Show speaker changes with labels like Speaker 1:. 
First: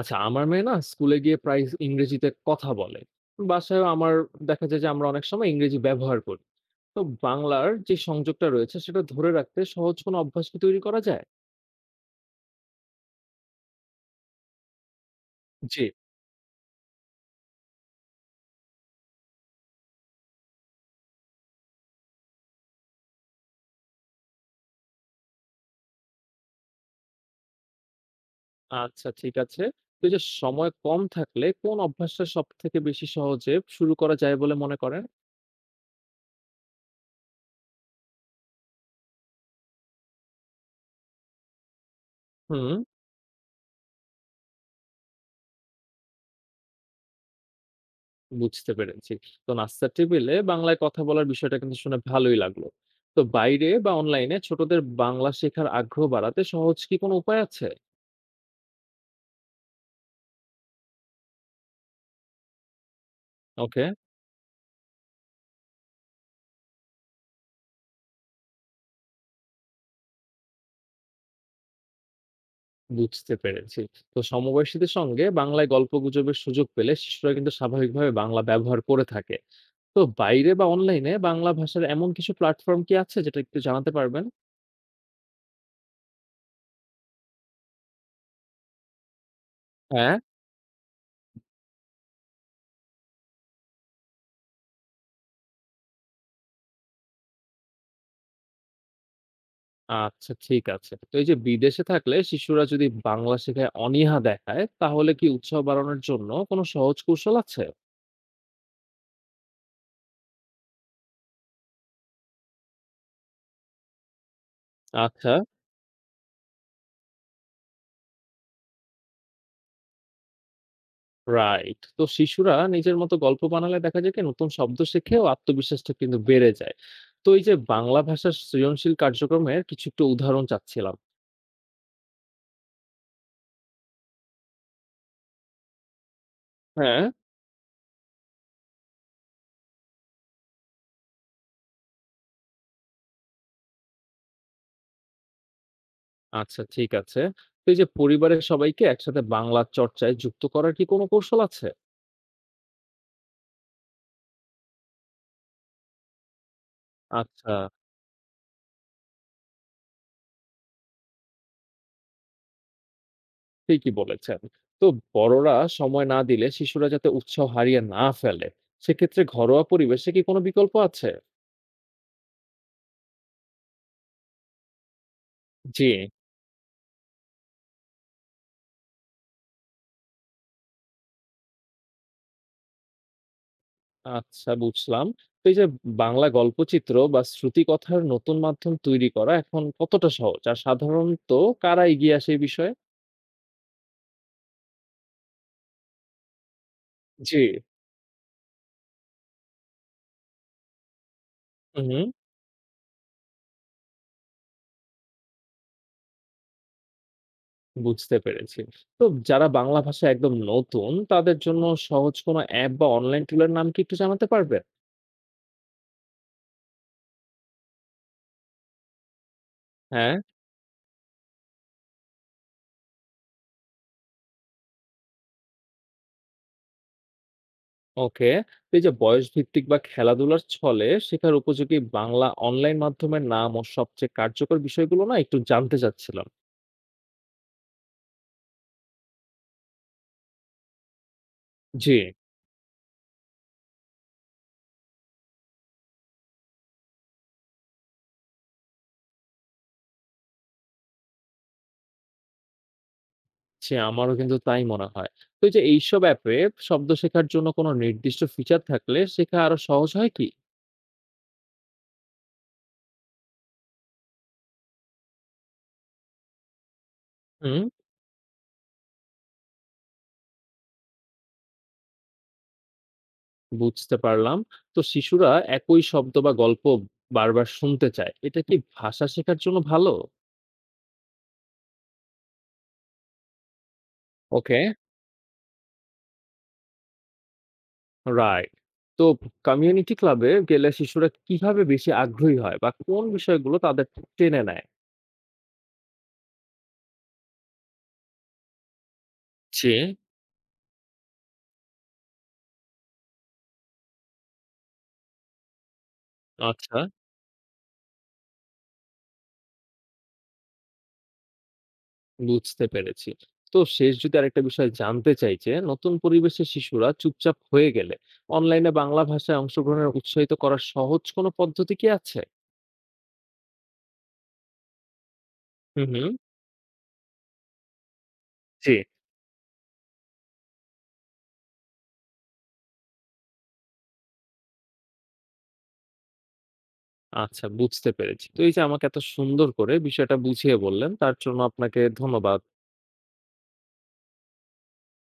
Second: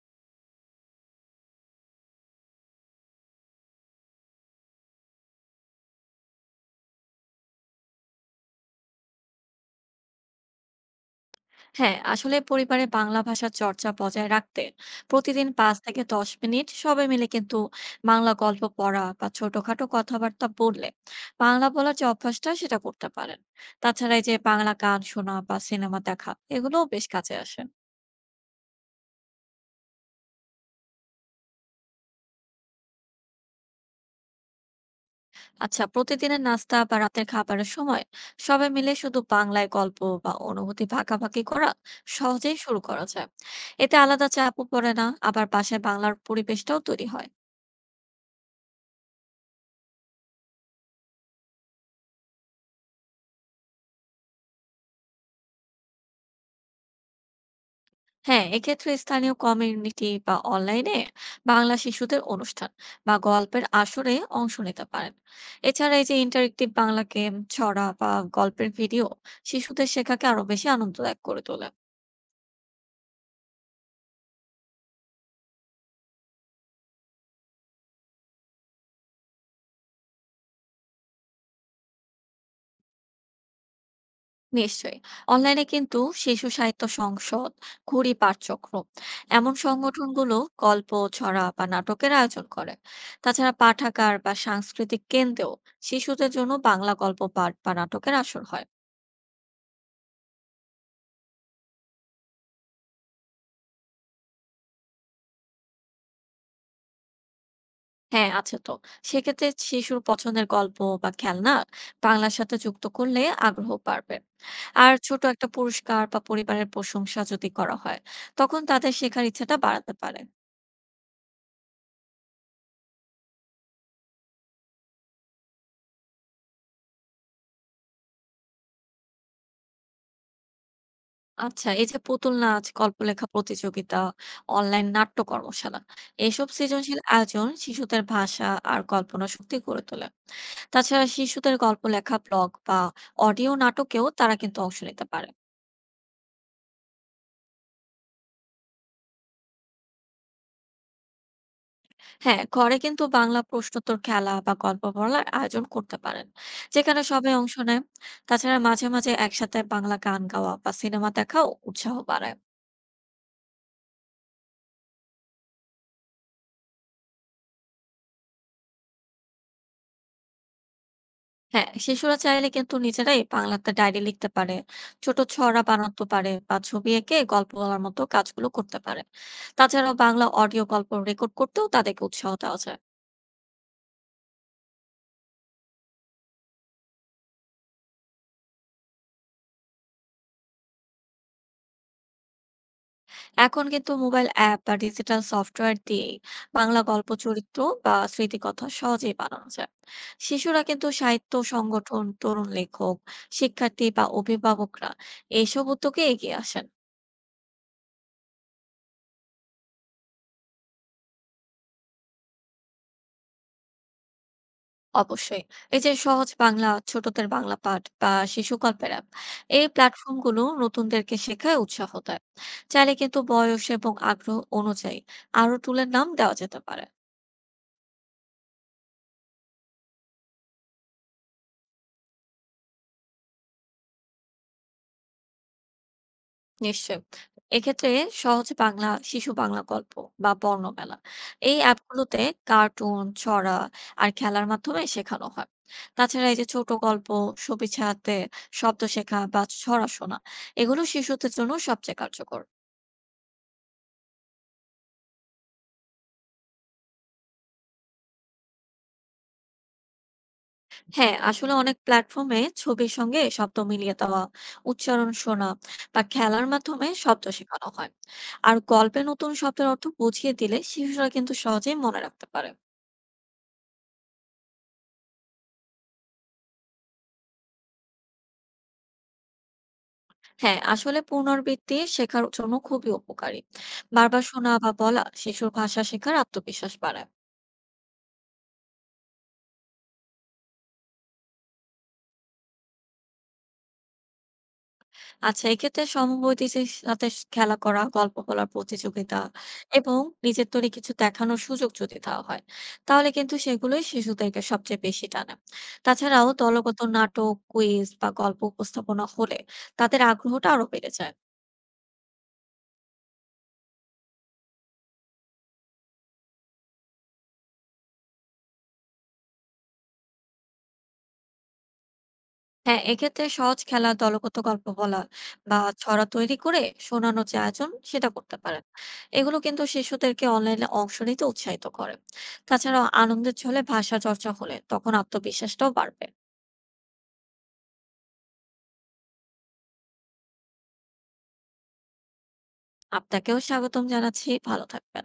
Speaker 1: আচ্ছা, আমার মেয়ে না স্কুলে গিয়ে প্রায় ইংরেজিতে কথা বলে। বাসায়ও আমার দেখা যায় যে আমরা অনেক সময় ইংরেজি ব্যবহার করি। তো বাংলার যে সংযোগটা রয়েছে সেটা ধরে রাখতে সহজ কোনো অভ্যাস কি তৈরি করা যায়?
Speaker 2: হ্যাঁ, আসলে পরিবারে বাংলা ভাষার চর্চা বজায় রাখতে প্রতিদিন 5
Speaker 1: জি।
Speaker 2: থেকে 10 মিনিট সবাই মিলে কিন্তু বাংলা গল্প পড়া বা ছোটখাটো কথাবার্তা বললে বাংলা বলার যে অভ্যাসটা সেটা করতে পারেন। তাছাড়া এই যে বাংলা গান শোনা বা সিনেমা দেখা, এগুলোও বেশ কাজে আসে।
Speaker 1: আচ্ছা, ঠিক আছে। তো এই যে সময় কম থাকলে কোন অভ্যাসটা সব থেকে বেশি সহজে শুরু করা যায় বলে মনে করেন?
Speaker 2: আচ্ছা, প্রতিদিনের নাস্তা বা রাতের খাবারের সময় সবাই মিলে শুধু বাংলায় গল্প বা অনুভূতি ভাগাভাগি করা সহজেই
Speaker 1: হুম।
Speaker 2: শুরু করা যায়। এতে আলাদা চাপও পড়ে না, আবার পাশে বাংলার পরিবেশটাও তৈরি হয়।
Speaker 1: বুঝতে পেরেছি। তো নাস্তার টেবিলে বাংলায় কথা বলার বিষয়টা কিন্তু শুনে ভালোই লাগলো। তো বাইরে বা অনলাইনে ছোটদের বাংলা শেখার আগ্রহ বাড়াতে সহজ কি কোনো উপায় আছে?
Speaker 2: হ্যাঁ, এক্ষেত্রে স্থানীয় কমিউনিটি বা অনলাইনে বাংলা শিশুদের অনুষ্ঠান বা গল্পের
Speaker 1: ওকে।
Speaker 2: আসরে অংশ নিতে পারেন। এছাড়া এই যে ইন্টারেক্টিভ বাংলা গেম, ছড়া বা গল্পের ভিডিও, শিশুদের শেখাকে আরো বেশি আনন্দদায়ক করে তোলে।
Speaker 1: বুঝতে পেরেছি। তো সমবয়সীদের সঙ্গে বাংলায় গল্পগুজবের সুযোগ পেলে শিশুরা কিন্তু স্বাভাবিকভাবে বাংলা ব্যবহার করে থাকে। তো বাইরে বা অনলাইনে বাংলা ভাষার এমন কিছু প্ল্যাটফর্ম কি আছে যেটা একটু জানাতে পারবেন?
Speaker 2: নিশ্চয়ই। অনলাইনে কিন্তু শিশু সাহিত্য সংসদ, ঘুড়ি পাঠচক্র, এমন
Speaker 1: হ্যাঁ?
Speaker 2: সংগঠনগুলো গল্প, ছড়া বা নাটকের আয়োজন করে। তাছাড়া পাঠাগার বা সাংস্কৃতিক কেন্দ্রেও শিশুদের জন্য বাংলা গল্প পাঠ বা নাটকের আসর হয়।
Speaker 1: আচ্ছা, ঠিক আছে। তো এই যে বিদেশে থাকলে শিশুরা যদি বাংলা শেখায় অনীহা দেখায় তাহলে কি উৎসাহ বাড়ানোর জন্য কোনো সহজ কৌশল আছে?
Speaker 2: হ্যাঁ, আছে তো। সেক্ষেত্রে শিশুর পছন্দের গল্প বা খেলনা বাংলার সাথে যুক্ত করলে আগ্রহ বাড়বে। আর ছোট
Speaker 1: আচ্ছা।
Speaker 2: একটা পুরস্কার বা পরিবারের প্রশংসা যদি করা হয়, তখন তাদের শেখার ইচ্ছাটা বাড়াতে পারে।
Speaker 1: রাইট। তো শিশুরা নিজের মতো গল্প বানালে দেখা যায় কি নতুন শব্দ শেখে ও আত্মবিশ্বাসটা কিন্তু বেড়ে যায়। তো এই যে বাংলা ভাষার সৃজনশীল কার্যক্রমের কিছু একটু উদাহরণ চাচ্ছিলাম।
Speaker 2: আচ্ছা, এই যে পুতুল নাচ, গল্প লেখা প্রতিযোগিতা, অনলাইন নাট্য কর্মশালা, এসব সৃজনশীল
Speaker 1: হ্যাঁ।
Speaker 2: আয়োজন শিশুদের ভাষা আর কল্পনা শক্তি গড়ে তোলে। তাছাড়া শিশুদের গল্প লেখা ব্লগ বা অডিও নাটকেও তারা কিন্তু অংশ নিতে পারে।
Speaker 1: আচ্ছা, ঠিক আছে। তো এই যে পরিবারের সবাইকে একসাথে বাংলা চর্চায় যুক্ত করার কি কোনো কৌশল আছে?
Speaker 2: হ্যাঁ, ঘরে কিন্তু বাংলা প্রশ্নোত্তর খেলা বা গল্প বলার আয়োজন করতে পারেন, যেখানে সবাই
Speaker 1: আচ্ছা।
Speaker 2: অংশ নেয়। তাছাড়া মাঝে মাঝে একসাথে বাংলা গান গাওয়া বা সিনেমা দেখাও উৎসাহ বাড়ায়।
Speaker 1: ঠিকই বলেছেন। তো বড়রা সময় না দিলে শিশুরা যাতে উৎসাহ হারিয়ে না ফেলে সেক্ষেত্রে ঘরোয়া পরিবেশে কি কোনো বিকল্প আছে?
Speaker 2: হ্যাঁ, শিশুরা চাইলে কিন্তু নিজেরাই বাংলাতে ডায়েরি লিখতে পারে, ছোট ছড়া
Speaker 1: জি।
Speaker 2: বানাতে পারে বা ছবি এঁকে গল্প বলার মতো কাজগুলো করতে পারে। তাছাড়াও বাংলা অডিও গল্প রেকর্ড করতেও তাদেরকে উৎসাহ দেওয়া যায়।
Speaker 1: আচ্ছা, বুঝলাম। তো এই যে বাংলা গল্পচিত্র বা শ্রুতিকথার নতুন মাধ্যম তৈরি করা এখন কতটা সহজ? আর সাধারণত কারা এগিয়ে আসে এই বিষয়ে?
Speaker 2: এখন কিন্তু মোবাইল অ্যাপ বা ডিজিটাল সফটওয়্যার দিয়েই বাংলা গল্প
Speaker 1: জি।
Speaker 2: চরিত্র বা স্মৃতিকথা সহজেই বানানো যায়। শিশুরা কিন্তু সাহিত্য
Speaker 1: হুম,
Speaker 2: সংগঠন,
Speaker 1: হুম।
Speaker 2: তরুণ লেখক, শিক্ষার্থী বা অভিভাবকরা এইসব উদ্যোগে এগিয়ে আসেন।
Speaker 1: বুঝতে পেরেছি। তো যারা বাংলা ভাষায় একদম নতুন তাদের জন্য সহজ কোনো অ্যাপ বা অনলাইন টুলের নাম কি একটু জানাতে পারবেন?
Speaker 2: অবশ্যই। এই যে সহজ বাংলা, ছোটদের বাংলা পাঠ বা শিশু গল্পের অ্যাপ, এই
Speaker 1: হ্যাঁ।
Speaker 2: প্ল্যাটফর্মগুলো নতুনদেরকে শেখায় উৎসাহ দেয়। চাইলে কিন্তু বয়স এবং আগ্রহ অনুযায়ী আরো টুলের নাম দেওয়া যেতে পারে।
Speaker 1: ওকে। তো এই যে বয়সভিত্তিক বা খেলাধুলার ছলে শেখার উপযোগী বাংলা অনলাইন মাধ্যমের নাম ও সবচেয়ে কার্যকর বিষয়গুলো না একটু জানতে চাচ্ছিলাম।
Speaker 2: নিশ্চয়ই। এক্ষেত্রে সহজ বাংলা, শিশু বাংলা গল্প বা বর্ণমেলা। এই
Speaker 1: জি।
Speaker 2: অ্যাপগুলোতে কার্টুন, ছড়া আর খেলার মাধ্যমে শেখানো হয়। তাছাড়া এই যে ছোট গল্প, ছবি ছায়াতে শব্দ শেখা বা ছড়া শোনা, এগুলো শিশুদের জন্য সবচেয়ে কার্যকর।
Speaker 1: জি, আমারও কিন্তু তাই মনে হয়। তো এই যে এইসব অ্যাপে শব্দ শেখার জন্য কোনো নির্দিষ্ট ফিচার থাকলে শেখা আরো সহজ হয় কি?
Speaker 2: হ্যাঁ, আসলে অনেক প্ল্যাটফর্মে ছবির সঙ্গে শব্দ মিলিয়ে দেওয়া, উচ্চারণ শোনা বা খেলার মাধ্যমে শব্দ
Speaker 1: হুম।
Speaker 2: শেখানো হয়। আর গল্পে নতুন শব্দের অর্থ বুঝিয়ে দিলে শিশুরা কিন্তু সহজেই মনে রাখতে পারে।
Speaker 1: বুঝতে পারলাম। তো শিশুরা একই শব্দ বা গল্প বারবার শুনতে চায়। এটা কি ভাষা শেখার জন্য ভালো?
Speaker 2: হ্যাঁ, আসলে পুনরাবৃত্তি শেখার জন্য খুবই উপকারী। বারবার শোনা
Speaker 1: ওকে।
Speaker 2: বা বলা শিশুর ভাষা শেখার আত্মবিশ্বাস বাড়ায়।
Speaker 1: রাইট। তো কমিউনিটি ক্লাবে গেলে শিশুরা কিভাবে বেশি আগ্রহী হয় বা কোন বিষয়গুলো তাদের টেনে নেয়?
Speaker 2: আচ্ছা, এক্ষেত্রে সমবয়সীদের সাথে খেলা করা, গল্প বলার প্রতিযোগিতা
Speaker 1: জি।
Speaker 2: এবং নিজের তৈরি কিছু দেখানোর সুযোগ যদি দেওয়া হয়, তাহলে কিন্তু সেগুলোই শিশুদেরকে সবচেয়ে বেশি টানে। তাছাড়াও দলগত
Speaker 1: আচ্ছা,
Speaker 2: নাটক, কুইজ বা গল্প উপস্থাপনা হলে তাদের আগ্রহটা আরো বেড়ে যায়।
Speaker 1: বুঝতে পেরেছি। তো শেষ যদি আরেকটা বিষয় জানতে চাই যে, নতুন পরিবেশে শিশুরা চুপচাপ হয়ে গেলে অনলাইনে বাংলা ভাষায় অংশগ্রহণের উৎসাহিত করার সহজ কোনো পদ্ধতি কি আছে?
Speaker 2: হ্যাঁ, এক্ষেত্রে সহজ খেলা, দলগত গল্প বলা বা
Speaker 1: হুম,
Speaker 2: ছড়া
Speaker 1: হুম।
Speaker 2: তৈরি করে শোনানোর যে আয়োজন সেটা করতে পারেন।
Speaker 1: জি।
Speaker 2: এগুলো কিন্তু শিশুদেরকে অনলাইনে অংশ নিতে উৎসাহিত করে। তাছাড়াও আনন্দের ছলে ভাষা চর্চা হলে তখন আত্মবিশ্বাসটাও বাড়বে।
Speaker 1: আচ্ছা, বুঝতে পেরেছি। তো এই যে আমাকে এত সুন্দর করে বিষয়টা বুঝিয়ে বললেন তার জন্য আপনাকে ধন্যবাদ।
Speaker 2: আপনাকেও স্বাগতম জানাচ্ছি। ভালো থাকবেন।